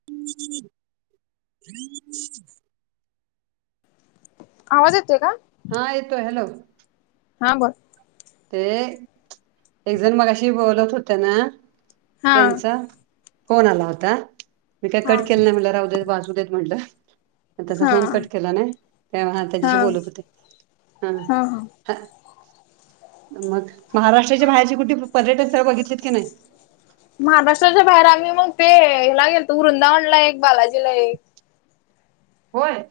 हम् हम् आवाज येतोय का हा येतोय हॅलो हा बोल ते एकजण मगाशी बोलत होते ना हा त्यांचा फोन आला होता मी काय हा कट केलं नाही म्हणलं राहुदेत वाजू देत म्हणलं मग त्याचा हा फोन कट केला नाही त्यामुळं हा त्याच्याशी बोलत होते हा हा मग महाराष्ट्राच्या बाहेरचे कुठले पर्यटन स्थळ बघितलेत का नाही महाराष्ट्राच्या बाहेर आम्ही मग ते हिला गेलतो वृंदावनला एक बालाजीला एक होय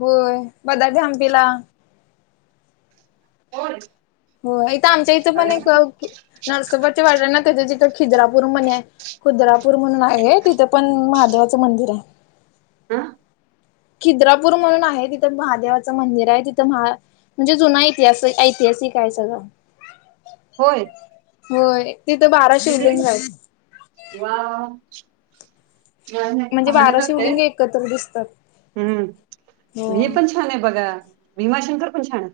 होय बदामी हंपीला होय हो इथं आमच्या इथं पण अरे वा एक नरसोबाच्या वाडी आहे ना त्याच्याच इथं खिद्रा पूर म्हणे आहे खुद्रापूर म्हणून आहे तिथं पण महादेवाचं मंदिर आहे अं खिद्रापूर म्हणून आहे तिथं महादेवाचं मंदिर आहे तिथं महा म्हणजे जुना इतिहास ऐतिहासिक आहे सगळं होय होय तिथं बारा शिवलिंग आहेत वाव नाही नाही पाहण्यासारखं आहे कत्र दिसतात हो हम्म ही पण छान आहे बघा भीमाशंकर पण छान आहे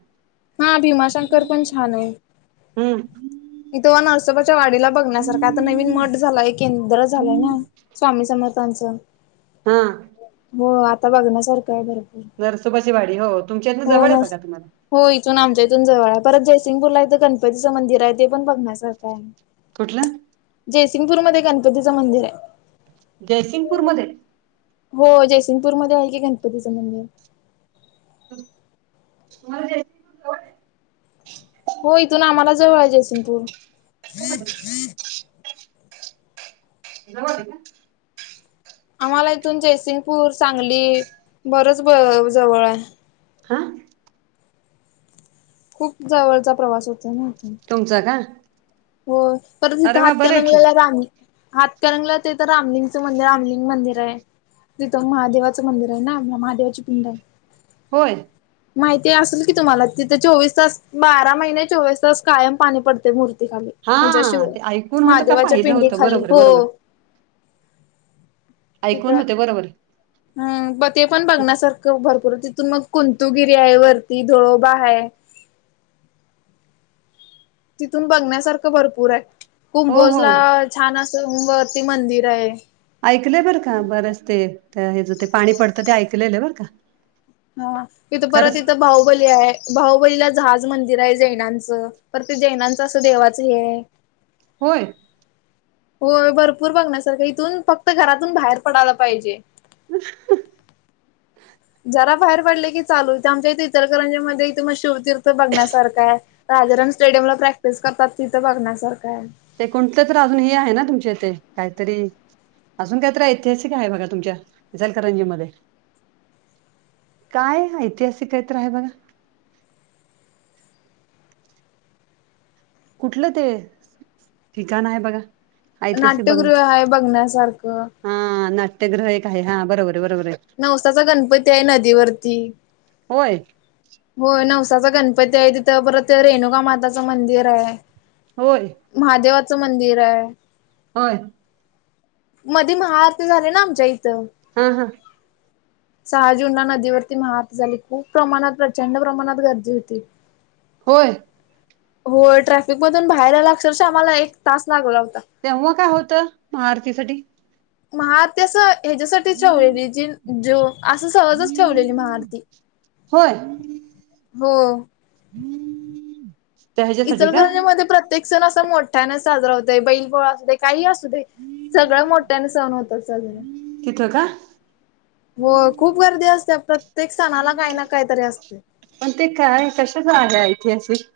हा भीमाशंकर पण छान आहे हम्म तिथं ओ नरसोबाच्या वाडीला बघण्यासारखं आहे आता नवीन मठ झालाय एक केंद्र झालंय ना स्वामी समर्थांचं हा हो आता बघण्यासारखं आहे भर नरसोबाची वाडी हो तुमच्या इतनं जवळ आहे न बघा तुम्हाला हो इथून आमच्या इथून जवळ आहे. परत जयसिंगपूरला इथं गणपतीचं मंदिर आहे ते पण बघण्यासारखं आहे. कुठला- जयसिंगपूरमध्ये गणपतीचं मंदिर आहे. जयसिंगपूरमध्ये- हो जयसिंगपूरमध्ये आहे की गणपतीचं मंदिर- [unintelligible] हो इथून आम्हाला जवळ आहे जयसिंगपूर. आहे? जवळ ये. आम्हाला इथून जयसिंगपूर सांगली बरच जवळ आहे. हा खूप जवळचा प्रवास होतय ना. तुमचं का? हो परत अरे इथं वा बरं आहे की हातकणंगलेला राणी- हातकणंगले ला ते तर रामलिंगचं मंदिर, रामलिंग मंदिर आहे. तिथं महादेवाचं मंदिर आहे ना, म महादेवाची पिंड आहे. होय..... माहिती असेल की तुम्हाला? तिथे चोवीस तास- बारा महिने चोवीस तास कायम पाणी पडते मूर्तीखाली. हा ते ऐकून होतं का पाहिलं होतं खाली बरोबर बरोबर- हो ऐकून होते बरोबर- हम म ते पण बघण्यासारखं भरपूर. तिथून मग कुंंतुगिरी आहे वरती धुळोबा आहे. तिथून बघण्यासारखं भरपूर आहे, हो कुंभोज हो ला छान असं वरती मंदिर आहे. ऐकलंय बरं का बरंच ते हे ज ते पाणी पडतं ते ऐकलेलं बरं का- हा इथं परत खरंच इथं बाहुबली आहे. बाहुबलीला जहाज मंदिर आहे जैनांचं. परते जैनांचं असं देवाचं हे आहे- होय.... हो भरपूर बघण्यासारखं इथून फक्त घरातून बाहेर पडायला पाहिजे. अं ह- जरा बाहेर पडले की चालूच, आमच्या इथे इचलकरंजी मध्ये इथे म शिवतीर्थ बघण्यासारखं आहे. राजाराम स्टेडियम ला प्रॅक्टिस करतात, तिथं बघण्यासारखं आहे. ते कोणतच अजून ह आहे ना तुमच्या इथे काहीतरी- अजून कायतरी ऐतिहासिक आहे बघा, तुमच्या इचालकरंजी मध्ये- काय ऐतिहासिक काहीतर आहे बघा- कुठलं ते ठिकाण आहे बघा- ऐतिहासिक बघ ना नाट्यगृह आहे बघण्यासारखं- हा नाट्यगृह एक आहे. हा बरोबर आहे बरोबर आहे. नवसाचा गणपती आहे नदीवरती- होय... हो नवसाचा गणपती आहे. तिथं परत रेणुका माताचं मंदिर आहे. होय.... महादेवाचं मंदिर आहे. होय. मध्ये महाआरती झाली ना आमच्या इथं- हा.. सहा जून ला नदीवरती महा आरती झाली, खूप प्रमाणात गर्दी- प्रचंड प्रमाणात गर्दी होती. होय. होय ट्रॅफिक मधून बाहेर यायला अक्षरशः आम्हाला एक तास लागला होता. तेव्हा काय होतं महाआरतीसाठी? महाआरती असं ह्याच्यासाठीच ठेवलेली जी जो असं सहजच ठेवलेली महाआरती होय हो. [unintelligible] ह्याच्यासाठी का इचलकरंजी मध्ये प्रत्येक सण असा मोठ्याने साजरा होत बैलपोळा असू दे काही असू दे. सगळं मोठ्याने सहन होतात सज तिथं का? हो खूप गर्दी असते प्रत्येक सणाला काही ना काही तरी असते. पण ते काय कशाच आहे ऐतिहासिक?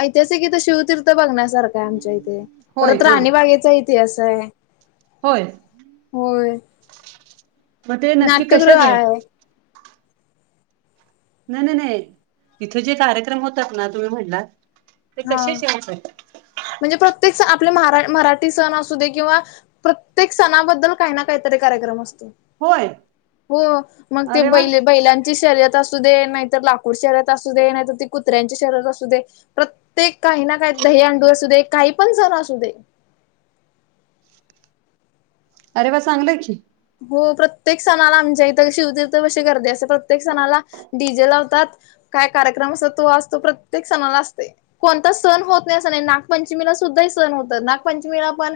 ऐतिहासिक इथं शिवतीर्थ बघण्यासारखा आहे आमच्या इथे होय परत का राणीबागेचा इतिहास आहे. होय. होय मग ते नक्की नाट्यगृह कशाच आहे. नाही-नाही-नाही तिथे जे कार्यक्रम होतात ना तुम्ही म्हणलात ते हा कसेच आहेत? म्हणजे प्रत्येक सण आपले म मराठी सण असू दे किंवा प्रत्येक सणाबद्दल काही ना काहीतरी कार्यक्रम असतो. होय हो मग ते अरे वा बैले बैलांची शर्यत अस असु दे नाही तर लाकूड शर्यत असू दे नाही तर ती कुत्र्यांच्या शर्यत असू दे. प्रत्येक काही ना काही दही अंडू असू दे काही पण सण असू दे. अरे वा चांगलंय की. हो प्रत्येक सणाला आमच्या इथं शिवतीर्थापाशी गर्दी असते प्रत्येक सणाला डीजे लावतात काय कार्यक्रम असत तो आज तो प्रत्येक सणाला असतेय. कोणता सण होत नाही असं नाही नागपंचमीला सुद्धाही सण होतात नागपंचमीला पण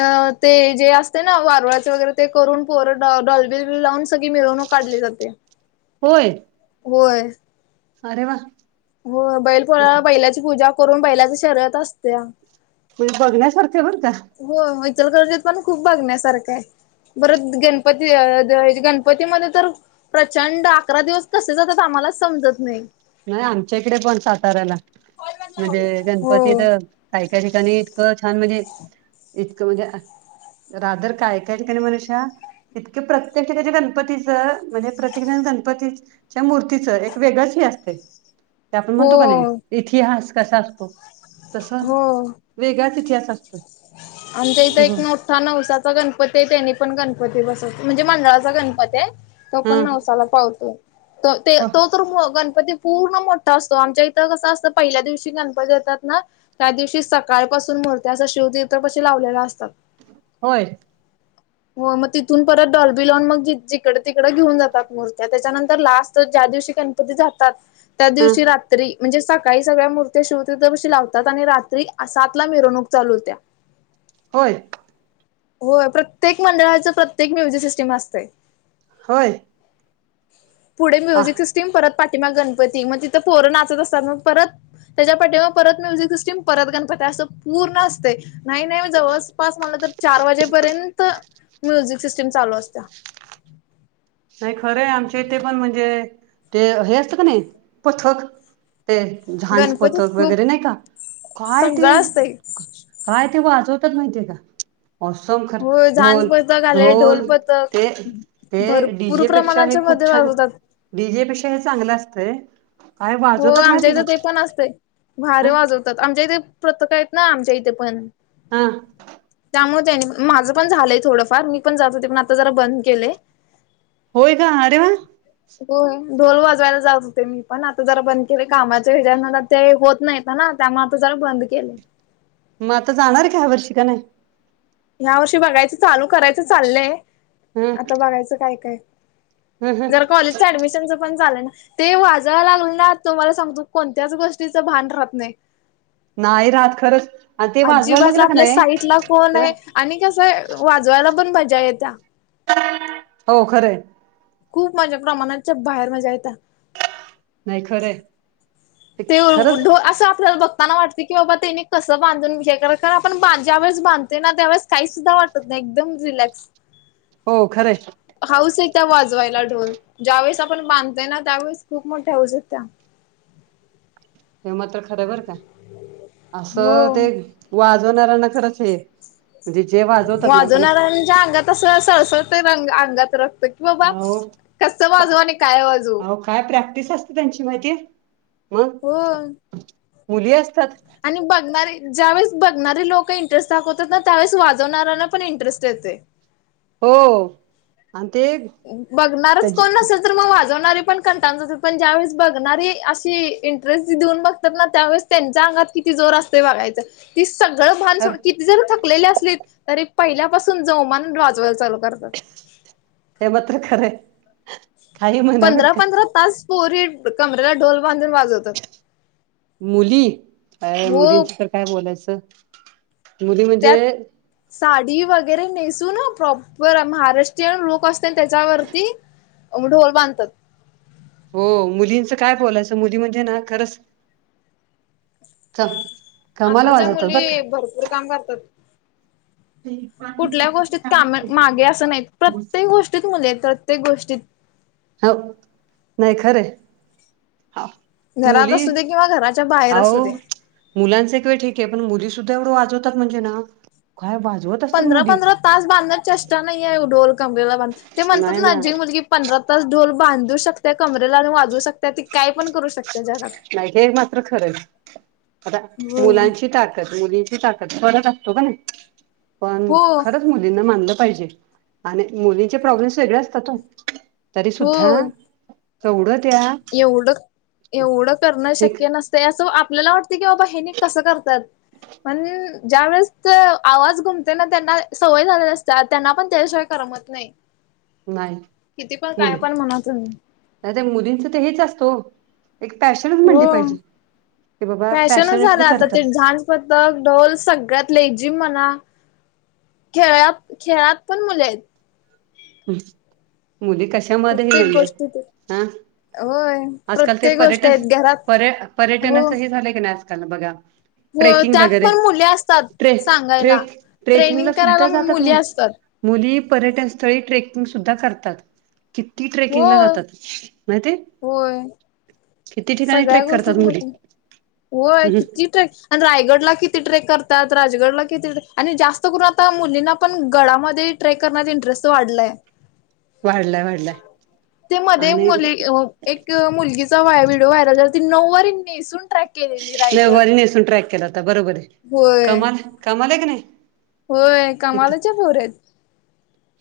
अ ते जे असते ना वारुळाचे वगैरे ते करून पोर डॉल बिल लावून सगळी मिरवणूक काढली जाते. होय. होय. अरे वा. हो बैल पोळा म्हणजे बैलाची पूजा करून बैलाची शर्यत अस्तिया. ते बघण्यासारखे बर का. हो इचलकरंजी पण खूप बघण्यासारखं आहे. बर गणपती गणपतीमध्ये तर प्रचंड अकरा दिवस कसे जातात आम्हालाच समजत नाही. नाही आमच्या इकडे पण साताऱ्याला म्हणजे हो गणपती तर काही-काही ठिकाणी इतकं छान म्हणजे इतकं म्हणजे राधर काय ऐका ठिकाणी का मनीषा इतके प्रत्येक ठिकाणी गणपतीचं म्हणजे प्रत्येकजण गणपतीच च्या मूर्तीचं एक वेगळच हे असत ते आपण म्हणतो का नाही हो इतिहास कसा असतो तस हो वेगळाच इतिहास असतोय. आमच्या इथं एक नट नवसाचा गणपती आहे त्यानी पण गणपती बसत म्हणजे मंडळाचा गणपत आहे. तो पण नवसाला पावतो ते हो तोच तर गणपती पूर्ण मोठा असतो आमच्या इथं कसं असतं पहिल्या दिवशी गणपती येतात ना त्या दिवशी सकाळपासून मुर्त्या असा शिवतीर्थ पशी लावलेल्या असतात. होय. हो मग तिथून परत डॉलबि लाऊन मग जिकडे तिकडं घेऊन जातात मूर्त्या त्याच्यानंतर लास्ट ज्या दिवशी गण जातात. त्या हा दिवशी रात्री म्हणजे सात काही सगळ्या मूर्त्या शिवतीर्थपाशी लावतात आणि रात्री सात ला मिरवणूक चालू होत्या. होय? हो. प्रत्येक मंडळाचं प्रत्येक म्युझिक सिस्टम असतंय होय? पुढे हा म्युझिक सिस्टीम परत पाठिमा गणपती मग तिथं पोरं नाचत असतात मग परत त्याच्या पाठीमागे परत म्युझिक सिस्टीम परत गणपती असं पूर्ण असतय नाही नाही जवळपास म्हटलं तर चार वाजेपर्यंत म्युझिक सिस्टम चालू असत्या. नाही खरं आहे आमच्या इथे पण म्हणजे ते हे असते कनी पथक ते झांज पथक गणपतीत खूप वगैरे नाही का काय ते सगळं असतंय. काय ते वाजवतात माहित आहे का [unintelligible] खरं हो झांज ढोल पथक आले ढोल ते पथक हे भरपूर डीजे पेक्षा हे प्रमाणाच्या खूप मध्ये छान वाजवतात डीजे पेक्षा हे चांगलं असतंय. काय हो वाजवतात आमच्या माहिती इथे का ते पण असतय भारी ह वाजवतात आमच्या इथे पथक आहेत ना आमच्या इथे पण. हा. त्यामुळे त्यानी माझं पण झालंय थोडंफार मी पण जात होते पण आता जरा बंद केलय. होय का अरे वा. हो ढोल वाजवायला जात होते मी पण आत जरा बंद केलय कामाच्या हे जान ते होत नाहीत ना त्यामुळे आता जरा बंद केलय. मग आता जाणार काय ह्या वर्षी काय नाही? ह्या वर्षी बघायचं चालू करायचं चाललंय हम् आता बघायचं काय काय. हम् हम जरा कॉलेजच ऍडमिशनच पण चालू ना ते वाजायला लागल ना तुम्हाला सांगतो कोणत्याच गोष्टीच भान राहत नाही. नाही रहात खरंच. आणि ते वाजवायला अजिबत लागलं का आपल्या नाही साईट ला कोण तर आहे आणि कसं आहे वाजवायला पण मजा येत्या. हो खरं हाय. खूप माझ्या प्रमाणाच्या बाहेर मज्जा येत्या. नाही खरं हाय. ते मुडुळ असं आपल्याला बघताना वाटत की बाबा तेनी कसं बांधून हे कारण आपण ज्यावेळेस बांधतोय ना त्यावेळेस काही सुद्धा वाटत त नाही एकदम रिलॅक्स. हो खरंय. हाऊस येत्या वाजवायला ढोल ज्यावेेळेस आपण बांधतोय ना त्यावेळेस खूप मोठ्या हाऊस येत्या. हे मात्र खरं बर का असं हो ते वाजवणाऱ्यांना खरंच हे म्हणजे जे वाजवतात ना त्यांना वाजवणाऱ्यांच्या अंगात तसंच सळसळतय रंग अंगात रक्त की बाबा अहो कसं का- वाजवू आणि काय वाजवू. अहो काय प्रॅक्टिस असते त्यांची माहिती आहे? होय. मुली असतात आणि बघणारी ज्यावेेळेस बघणारी लोक इंटरेस्ट दाखवतात ना त्यावेळेस वाजवणाऱ्यांना पण इंटरेस्ट येतोय. हो आणि ते बघणारच त्याची कोण नसलं. तर मग वाजवणारे पण कंटाळून जातात, पण ज्या वेळेस बघणारी अशी इंटरेस्ट देऊन बघतात ना त्यावेळेस त्यांच्या अंगात किती जोर असतोय बघायचं. ती सगळं भान खर सोडून किती जर थकलेली असलीत, तरी पहिल्यापासून जोमानं वाजवायला चालू करतात. हे मात्र खरं आहे. पंधरा पंधरा तास, पोरी कमरेला ढोल बांधून वाजवतात. मुली, काय हो मुलींचं तर काय बोलायचं मुली त्यात म्हणजे साडी वगैरे नेसून हां, प्रॉपर महाराष्ट्रीयन लुक असतोय त्याच्यावरती. मग ढोल बांधतात. हो, मुलींचं काय बोलायचं. मुली म्हणजे ना खरंच च आत्ताच्या मुली, भरपूर काम करतात. कुठल्या गोष्टीत, कामात मागे असं नाहीत. प्रत्येक गोष्ट ष्टीत, मुली आहेत प्रत्येक गोष्टीत. हो, नाही खरं आहे. हो. घरात असू दे किंवा घराच्या बाहेर असू दे मुलांचा एक वेळ ठीक आहे, पण मुलीसुद्धा एवढं वाजवतात म्हणजे ना काय वाजवतात पंधरा पंधरा तास बांधून चेष्टा नाहीये अहो, ढोल कमरेला बांधून. ते म्हणतात ना, जी मुलगी पंधरा तास ढोल बांधू शकत ते कमरेला आणि वाजवू शकते. ती काय पण करू शकता ज नाही, हे मात्र खरं आहे. आता हो मुलांची ताकद, मुलीं ची ताकत फरक असतो का नाही. पण हो खरं पण मुलींना मानलं पाहिजे आणि मुलींचे प्रॉब्लेम्स वेगळे असतात ओ. तरी सुद्धा, हो तेवढं त्या एवढं, एवढं करणं एक शक्य नसत तंय. असं आपल्याला वाटतं की, बाबा हे नी कसं करतात पण ज्या वेळेस त्यो आवाज घुमते ना, त्यांना सवय झालेली असते. त्यांना पण त्याशिवाय करमत नाही नाही नाही, मुली. तुम्ही नाही तर मुलींच तर हेच असतो ओ एक पॅशनच म्हणली हो पाहिजे, की बाबा पॅशीनेटली करतात. पतक, ढोल सगळ्यात लेझीम म्हणा खेळा, खेळात पण मुली आहेत. हम्, मुली कशामध्येही प्रत्येक नाहीये. गोष्टीत आ? होय आजकाल ते प्रत्येक गोष्ट पर्यटन आहेत घरात पर्य हो पर्यटनाचं हे झालं की नाही आजकाल बघा हो ट्रेकिंग त्यात वगैरे, पण मुली असतात ट्रे सांगायला. ट्रेक ट्रेनिंग ट्रेकिंगला करायला सुद्धा जातात मुली. असतात. मुली पर्यटनस्थळी ट्रेकिंग सुद्धा करतात, किती ट्रेकिंगला होय जातात. माहितीये? होय, किती ठिकाणी सगळ्या ट्रेक करतात गोष्टीत मुली. होय, हम् किती ट्रेकिं आणि रायगडला किती ट्रेक करतात? राजगडला किती ट्रेक आणि जास्त करून आता मुलींना पण गडामध्ये ट्रेक करण्यात इंटरेस्ट वाढलाय. वाढलाय, वाढलाय ते मध्ये आणि मुली एक मुलगीचा व्हाय व्हिडिओ व्हायरल झाला, ती नऊवारी नेसून ट्रॅक केलेली रायगड नऊवारी नेसून ट्रॅक केला होता, बरोबर. होय कमाल आहे, कमाल आहे की नाही. होय, कमालीच्या पोरी आहेत.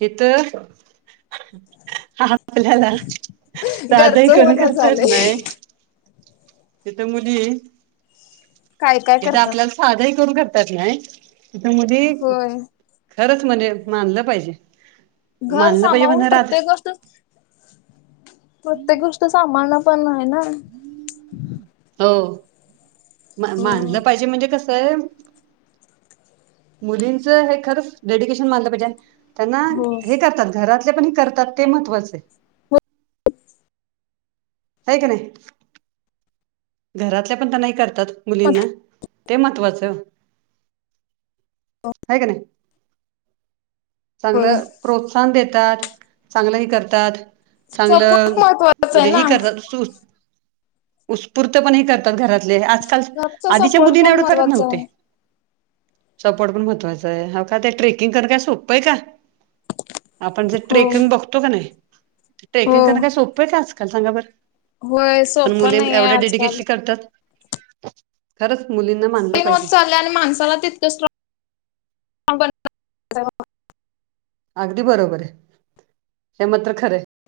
हितं हां आपल्यालां सांधही घरचं कोणं होणं करतंच नां झालंय तिथे मुली काय काय तेथं करतात आपल्यांला सांधही करूंन करतां येतं नाहीं हितं मुली होय खरंच म्हणे मानलं पाहिजे घरं मानलं पाहिजे म्हण सामावूंन राध प्रत्येक प्रत्येक गोष्टं सांभाळणं पणं आहे नां. हो मं हम्म मानलं पाहिजे म्हणजे कसं मुलींच हे खरंच डेडिकेशन मानलं पाहिजे त्यांना हो हे करतांत घरांत करतांत ते महत्वांचे आहे कां नाहीं, घरांतल्या पणं त्यांना हे करतांत मुलींना ते महत्त्वाचं हो हं कां नाहीं होय. चांगलं प्रोत्सांहन देतांत चांगलंही करतांत सपोर्ट चांगलं महत्त्वाचा म्हणजे आहे ना हे करतांत सु पुूर्त पणं हे करतांत घरांतले आंजकांल घरचा आधींच्या सपोर्ट मुलींना पण एवढं करतं महत्त्वाचा नव्हते आहे. सपोर्ट पणं महत्वाचं आहे, हं आंता ते ट्रेकिंग करंन कायं सोप आहे कां आपणं जे हो ट्रेकिंग बघतो कां नाहीं हो. ट्रेकिंग करणं कायं सोप आहे कां आंजकांल सांगा बरं होयं सोप नाहीं आहे आंजकांल करतांत खरंच मुलींना मानलं तीन होत पाहिजे चाललंय आणि माणसांला तितकं स्ट्रॉं [inaudible] [unintelligible] अगदीं बरोबर आहे, हे मात्रं खरं आहे.